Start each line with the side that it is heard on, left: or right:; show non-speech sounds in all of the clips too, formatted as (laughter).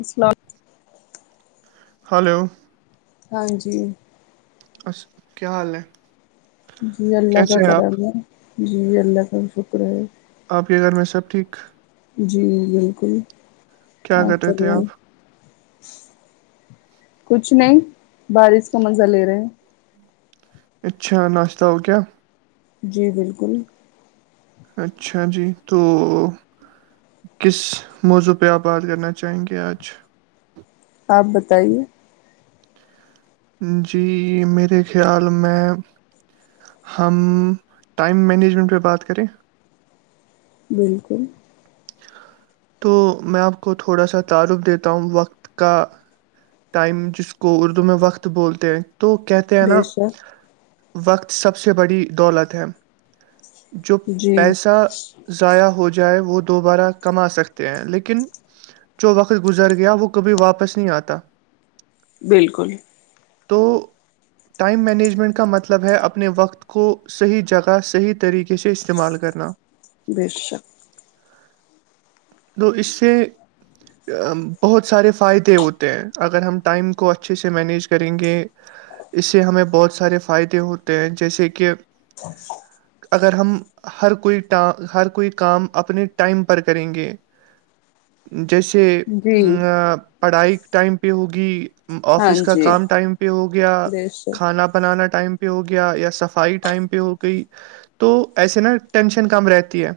left: اسلام
right: hello
left: ہاں جی
right: اس کیا حال ہے
left: جی اللہ کا
right: کیسے ہیں
left: کرم
right: آپ
left: ہے جی اللہ کا شکر ہے
right: آپ کے گھر میں سب ٹھیک
left: جی بالکل
right: کیا
left: آپ
right: رہے
left: کر
right: تھے
left: لائیں
right: آپ
left: کچھ نہیں بارش کا مزہ لے رہے ہیں
right: اچھا ناشتہ ہو کیا
left: جی بالکل
right: اچھا جی تو کس موضوع پہ آپ بات کرنا چاہیں گے آج
left: آپ بتائیے
right: جی میرے خیال میں ہم ٹائم مینجمنٹ پہ بات کریں
left: بالکل
right: تو میں آپ کو تھوڑا سا تعارف دیتا ہوں وقت کا ٹائم جس کو اردو میں وقت بولتے ہیں تو کہتے ہیں
left: بے
right: نا
left: شک
right: وقت سب سے بڑی دولت ہے جو
left: جی
right: پیسہ ضائع ہو جائے وہ دوبارہ کما سکتے ہیں لیکن جو وقت گزر گیا وہ کبھی واپس نہیں آتا
left: بالکل
right: تو ٹائم مینجمنٹ کا مطلب ہے اپنے وقت کو صحیح جگہ صحیح طریقے سے استعمال کرنا
left: بھیٹ سک
right: تو اس سے بہت سارے فائدے ہوتے ہیں اگر ہم ٹائم کو اچھے سے مینیج کریں گے اس سے ہمیں بہت سارے فائدے ہوتے ہیں جیسے کہ
left: ہ
right: اگر ہم ہر کوئیٹ ہر کوئی کام اپنے ٹائم پر کریں گے جیسے
left: جی
right: پڑھائی ٹائم پہ ہوگی
left: ہاں
right: آفس کا
left: جی
right: کام ٹائم پہ ہو گیا
left: بے شک
right: کھانا بنانا ٹائم پہ ہو گیا یا صفائی ٹائم پہ ہو گئی تو ایسے نا ٹینشن کم رہتی ہے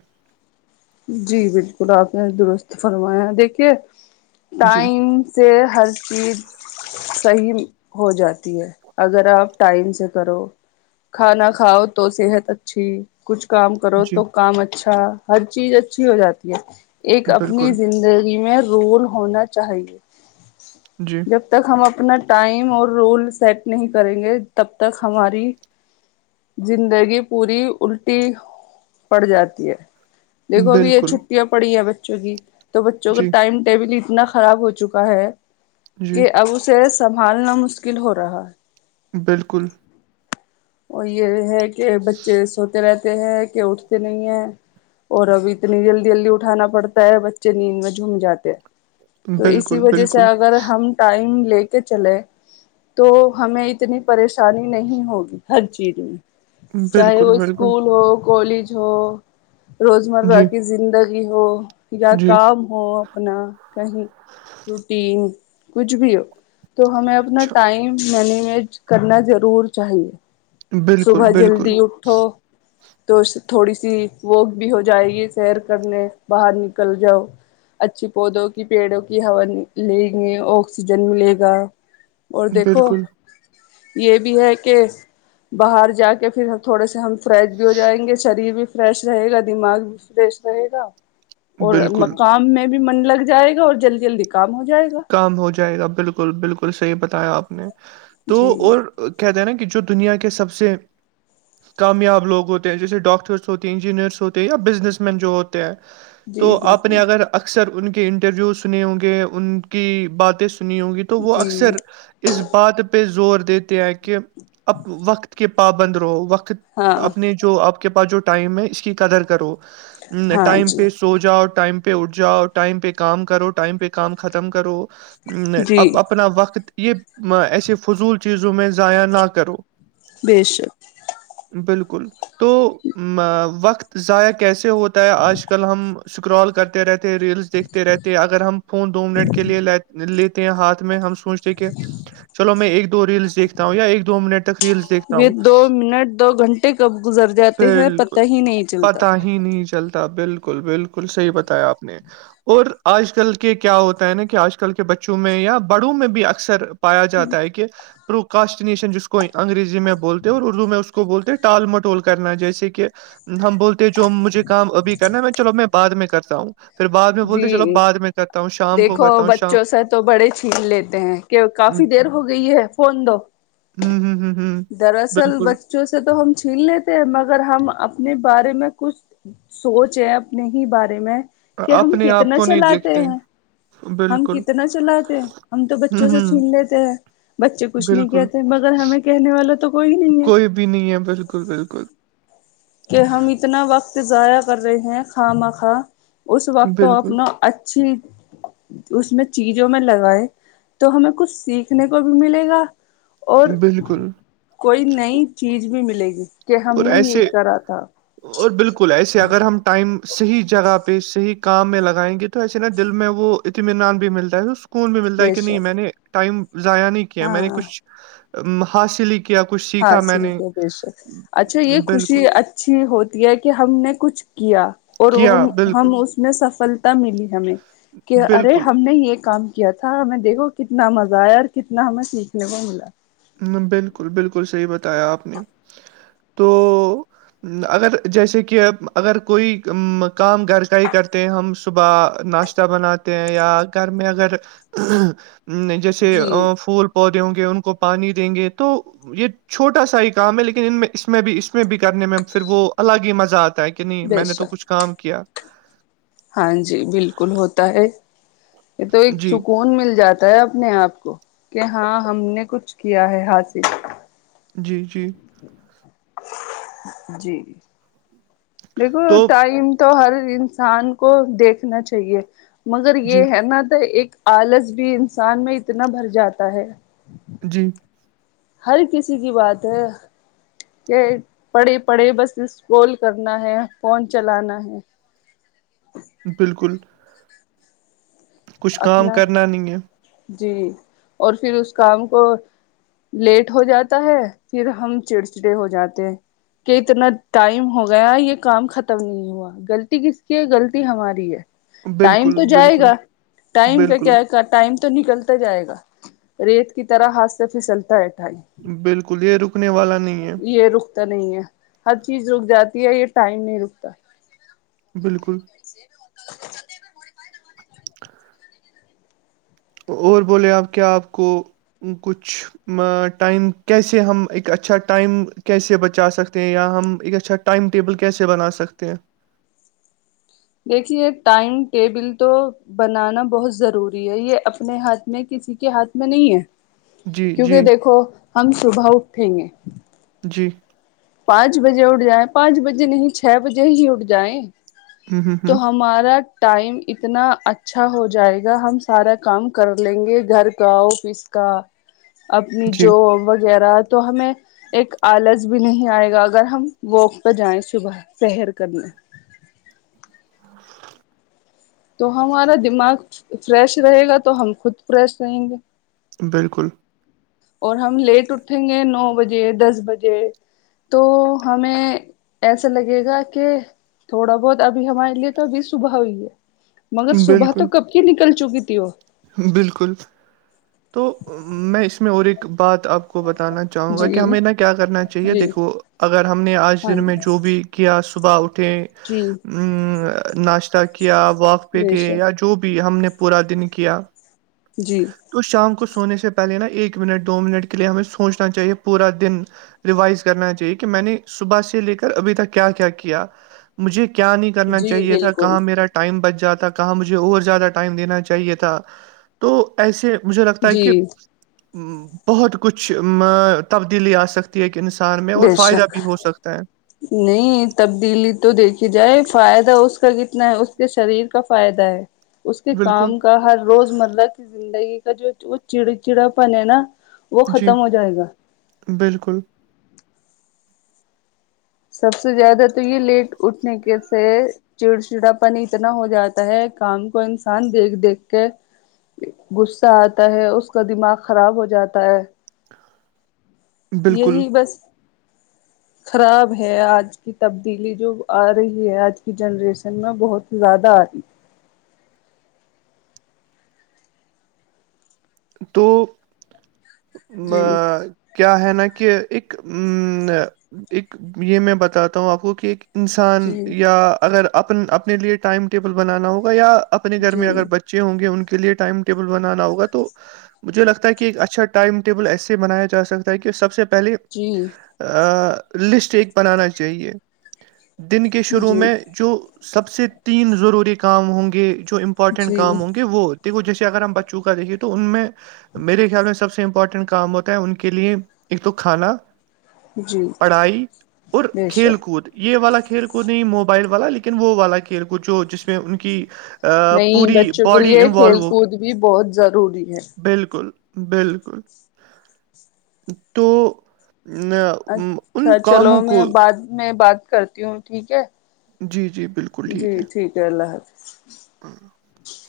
left: جی بالکل آپ نے درست فرمایا دیکھیے
right: جی
left: ٹائم سے ہر چیز صحیح ہو جاتی ہے اگر آپ ٹائم سے کرو کھانا کھاؤ تو صحت اچھی کچھ کام کرو
right: جی
left: تو کام اچھا ہر چیز اچھی ہو جاتی ہے ایک اپنی
right: بالکل
left: زندگی میں رول ہونا چاہیے
right: جی
left: جب تک ہم اپنا ٹائم اور رول سیٹ نہیں کریں گے تب تک ہماری زندگی پوری الٹی پڑ جاتی ہے دیکھو ابھی یہ
right: بالکل
left: چھٹیاں پڑی ہیں بچوں کی تو بچوں کا
right: جی
left: ٹائم ٹیبل اتنا خراب ہو چکا ہے
right: جی
left: کہ اب اسے سنبھالنا مشکل ہو رہا ہے
right: بالکل
left: وہ یہ ہے کہ بچے سوتے رہتے ہیں کہ اٹھتے نہیں ہیں اور اب اتنی جلدی جلدی اٹھانا پڑتا ہے بچے نیند میں جھوم جاتے ہیں تو اسی
right: بالکل
left: وجہ سے
right: بالکل
left: اگر ہم ٹائم لے کے چلے تو ہمیں اتنی پریشانی نہیں ہوگی ہر چیز میں چاہے
right: بالکل
left: وہ
right: بالکل
left: اسکول ہو کالج ہو روزمرہ
right: جی
left: کی زندگی ہو یا
right: جی
left: کام ہو اپنا کہیں روٹیین کھ بھی ہو تو ہمیں اپنا
right: اچھا
left: ٹائم مینج کرنا ضرور چاہیے
right: بالکل
left: صبح
right: بالکل
left: جلدی اٹھو تو تھوڑی سی وک بھی ہو جائے گی سیر کرنے باہر نکل جاؤ اچھی پودوں کی پیڑوں کی ہا لیں گی آکسیجن ملے گا اور دیکھو
right: بالکل
left: یہ بھی ہے کہ باہر جا کے پھر ہم تھوڑے سے ہم فریش بھی ہو جائیں گے شریر بھی فریش رہے گا دماغ سدیش رہے گا اور
right: بالکل
left: مقام میں بھی من لگ جائے گا اور جلدی جلدی کام ہو جائے گا
right: کام ہو جائے گا بالکل بالکل صحیح بتایا آپ نے تو
left: جی
right: اور کہتے ہیں نا کہ جو دنیا کے سب سے کامیاب لوگ ہوتے ہیں جیسے ڈاکٹرس ہوتے ہیں انجینئرس ہوتے ہیں یا بزنس مین جو ہو ہیں تو
left: جی
right: آپ نے اگر
left: بالکل
right: اکثر ان کے انٹرویو سنے ہوں گے ان کی باتیں سنی ہوںگی تو وہ
left: جی
right: اکثر اس بات پہ زور دیتے ہیں کہ اب وقت کے پابند رہو وقت
left: ہاں
right: اپنے جو آپ کے پاس جو ٹائم ہے اس کی قدر کرو
left: ہاں
right: ٹائم
left: جی
right: پہ سو جاؤ ٹائم پہ اٹھ جاؤ ٹائم پہ کام کرو ٹائم پہ کام ختم کرو
left: جی
right: اب اپنا وقت یہ ایسے فضول چیزوں میں ضائع نہ کرو
left: بے‌شک
right: بالکل تو وقت ضائع کیسے ہوتا ہے آج کل ہم اسکرال کرتے رہتے ہیں ریلس دیکھتے رہتے ہیں اگر ہم فون دو منٹ کے کے لیے ل لیتے ہیں ہاتھ میں ہم سوچتے کہ چلو میں ایک دو ریلس دیکھتا ہوں یا ایک دو منٹ ریلس دیکھتا
left: یہ
right: ہوں
left: دو منٹ دو گھنٹے کب گزر جاتے ہیں
right: بالکل
left: پتہ ہی نہیں چلتا
right: پتا ہی نہیں چلتا بالکل بالکل صحیح بتایا آپ نے اور آج کل کے کیا ہوتے ہے نا کہ آج کل کے بچوں میں یا بڑوں میں بھی اکثر پایا جاتا ہے کہ پرو کاسٹینشن جس کو انگریزی میں بولتے ہیں اور اردو میں اس کو بولتے ہیں ٹال مٹول کرنا جیسے کہ ہم بولتے جو مجھے کام ابھی کرنا ہے میں چلو میں بع میں کرتا ہوں پھر بعد میں بولتے چلو
left: جی
right: بد میں کرتا ہوں شام کو کرتا ہوں شام
left: بچوں سے تو بڑے چھین لیتے ہیں کہ
right: ہوں
left: کافی دیر ہو گئی ہے فون دو
right: ہوں ہوں
left: دراصل
right: بالکل
left: بچوں سے تو ہم چھین لیتے ہیں مگر ہم اپنے بارے میں کچھ سوچ ہے اپنے ہی بارے میں کہ ہم
right: اپنے آپ
left: کتنا
right: کو نہیں
left: چلاتے
right: دیکھتے
left: ہیں ہم
right: بالکل
left: کتنا چلاتے ہم تو بچوں
right: ہوں
left: سے
right: ہوں
left: چھین لیتے ہیں بچے کچھ نہیں
right: بالکل
left: کہتے مگر ہمیں کہنے والا تو کوئی نہیں ہے
right: کوئی بھی نہیں ہے بالکل بالکل
left: کہ ہم اتنا وقت ضائع کر رہے ہیں خواہ مکھو اس وقت
right: بالکل
left: اپنا اچھی اس میں چیزوں میں لگائے تو ہمیں کچھ سیکھنے کو بھی ملے گا اور
right: بالکل
left: کوئی نئی چیز بھی ملے گی کہ ہم
right: اور
left: نے
right: ایسے
left: یہ کرا تھا
right: اور بالکل ایسے اگر ہم ٹائم صحیح جگہ پہ صحیح کام میں لگائیں گے تو ایسے نا دل میں وہ اطمینان بھی ملتا ہے اس کو کون بھی ملتا ہے
left: بے
right: کہ نہیں
left: شک
right: میں نے ٹائم ضائع نہیں کیا میں نے
left: ہاں
right: کچھ حاصل ہی کیا کچھ سیکھا میں
left: حاصل
right: نے
left: کے بے شک اچھا یہ
right: بالکل
left: خوشی اچھی ہوتی ہے کہ ہم نے کچھ کیا اور
right: کیا
left: ہم
right: بالکل
left: اس سفلتا ملی ہمیں کہ ارے
right: بالکل
left: ہم نے یہ کام کیا تھا ہمیں دیکھو کتنا مزہ آیا اور کتنا ہمیں سیکھنے کو ملا
right: بالکل بالکل صحیح بتایا آپ نے تو اگر جیسے کہ اگر کوئی کام گھر کا ہی کرتے ہیں ہم صبح ناشتہ بناتے ہیں یا گھر میں اگر جیسے
left: جی
right: پھول پودے ہوں گے ان کو پانی دیں گے تو یہ چھوٹا سا ہی کام ہے لیکن ان میں اس میں بھی اس میں بھی کرنے میں پھر وہ الگ ہی مزہ آتا ہے کہ کہ نہیں
left: بے
right: میں نے تو
left: شک
right: کچھ کام کیا
left: ہاں جی بالکل ہوتا ہے یہ تو ایک
right: جی
left: سکون مل جاتا بتا اپنے آپ کو کہ ہاں ہم نے کچھ کیا ہے حاصل
right: جی جی
left: جی دیکھو
right: تو
left: ٹائم تو ہر انسان کو دیکھنا چاہیے مگر
right: جی
left: یہ ہے نا تو ایک آلس بھی انسان میں اتنا بھر جاتا ہے
right: جی
left: ہر کسی کی بات ہے یہ پڑھے پڑھے بس اسکال کرنا ہے فون چلانا ہے
right: بالکل کچھ کام
left: اپنا
right: کرنا نہیں ہے
left: جی اور پھر اس کام کو لیٹ ہو جاتا ہے پھر ہم چڑچڑے ہو جاتے ہیں کہ اتنا ٹائم ہو گیا یہ کام ختم نہیں ہوا غلطی کس کی ہے غلطی ہماری ہے ٹائم
right: بالکل
left: تو جائے
right: بالکل
left: گا ٹائم کا
right: بالکل
left: کیا کا ٹائم تو نکلتا جائے گا ریت کی طرح ہاتھ سے پھسلتا ہے ٹائم
right: بالکل یہ رکنے والا نہیں ہے
left: یہ رکتا نہیں ہے ہر چیز رک جاتی ہے یہ ٹائم نہیں رکتا
right: بالکل
left: (inaudible)
right: (inaudible) اور بولے آپ کیا آپ کو کچھ ٹائم کیسے ہم ایک اچھا ٹائم کیسے بچا سکتے ہیں یا ہم ایک اچھا ٹائم ٹیبل کیسے بنا سکتے ہیں
left: دیکھیے ٹائم ٹیبل تو بنانا بہت ضروری ہے یہ اپنے ہاتھ میں کسی کے ہاتھ میں نہیں ہے
right: جی
left: کیونکہ
right: جی
left: دیکھو ہم صبح اٹھیں گے
right: جی
left: پانچ بجے اٹھ جائیں پانچ بجے نہیں چھ بجے ہی اٹھ جائیں
right: ہ ہ ہ
left: تو ہمارا ٹائم اتنا اچھا ہو جائے گا ہم سارا کام کر لیں گے گھر کا آفس کا
right: (inaudible)
left: اپنی
right: جی
left: جو وغیرہ تو ہمیں ایک آلس بھی نہیں آئے گا اگر ہم واک پہ جائیں صبح سہر کرنے
right: (inaudible)
left: تو ہمارا دماغ فریش رہے گا تو ہم خود فریش رہیں گے
right: بالکل
left: اور ہم لیٹ اٹھیں گے نو بجے دس بجے تو ہمیں ایسا لگے گا کہ تھوڑا بہت ابھی ہمارے لیے تو ابھی صبح ہوئی ہے مگر صبح تو
right: بالکل
left: کب کی نکل چکی تھی وہ
right: بالکل تو میں اس میں اور ایک بات آپ کو بتانا چاہوں گا کہ
left: جی
right: ہمیں نہ کیا کرنا چاہیے
left: جی
right: دیکھو اگر ہم نے آج
left: ہاں
right: دن میں
left: جی
right: جو بھی کہ صبح اٹھیں
left: جی
right: ناشتہ کیا واک پہ
left: بے
right: گئے
left: شک
right: یا جو بھی ہم نے پورا دن کیا
left: جی
right: تو شام کو سونے سے پہلے نا ایک منٹ دو منٹ کے لیے ہمیں سوچنا چاہیے پورا دن ریوائز کرنا چاہیے کہ میں نے صبح سے لے کر ابھی تک کیا کیا کیا مجھے کیا نہیں کرنا
left: جی
right: چاہیے تھا
left: بالکل
right: کہاں میرا ٹائم بچ جاتا کہاں مجھے اور زیادہ ٹائم دینا چاہیے تھا تو ایسے مجھے لگتا ہے
left: جی
right: کہ بہت کچھ تبدیلی آ سکھ تی ہے انسان میں اور
left: بے
right: فائدہ
left: شک
right: بھی ہو سکتا ہے
left: نہیں تبدیلی تو دیکھی جائے فائدہ اس کا کتنا ہے اس کے شریر کا فائدہ ہے اس کے
right: بالکل
left: کام کا ہر روز الگ زندگی کا جو چڑ چڑاپن ہے نا وہ
right: جی
left: ختم ہو جائے گا
right: بالکل
left: سب سے زیادہ تو یہ لیٹ اٹھنے کے سے چڑ چڑا پن اتنا ہو جاتا ہے کام کو انسان دیکھ دیکھ کے غصہ آتا ہے اس کا دماغ خراب ہو جاتا ہے
right: بالکل
left: یہی بس
right: (inaudible)
left: خراب ہے آج کی تبدیلی جو آ رہی ہے آج کی جنریشن میں بہت زیادہ آتی
right: تو
left: جی
right: کیا ہے نا کہ ایک ا ایک یہ میں بتاتا ہوں آپ کو کہ ایک انسان
left: جی
right: یا اگر اپ اپنے لیے ٹائم ٹیبل بنانا ہوگا یا اپنے گھر
left: جی
right: میں اگر بچ اچے ہوں گے ان کے لیے ٹائم ٹیبل بنانا ہوگا تو مجھے لگتا ہے کہ ایک اچھا ٹائم ٹیبل ایسے بنایا جا سکتا ہے کہ سب سے پہلے
left: جی
right: آ لسٹ ایک بنانا چاہیے دن کے شروع
left: جی
right: میں جو سب سے تین ضروری کام ہوں گے جو امپورٹینٹ
left: جی
right: کام ہوں گے وہ جیے اگر ہم بچوں کا دیکھیے تو ان میں میرے خیال میں سب سے امپورٹنٹ کام ہوتا ہے ان کے لیے ایک تو کھانا
left: جی
right: پڑھائی اور
left: بے
right: کھیل
left: شک
right: کود یہ والا کھیل کود نہیں موبائل والا لیکن وہ والا کھیل کود جو جس میں ان کی آ،
left: نہیں
right: پوری
left: بچوں کے
right: باڈی
left: لیے
right: انوالو
left: کھیل
right: ہوگی
left: کود بھی بہت ضروری ہے
right: بالکل بالکل تو میں
left: اچھا چلو میں بعد میں بات کرتی ہوں ٹھیک ہے
right: جی جی بالکل ٹھیک ہے
left: کرلح
right: (inaudible)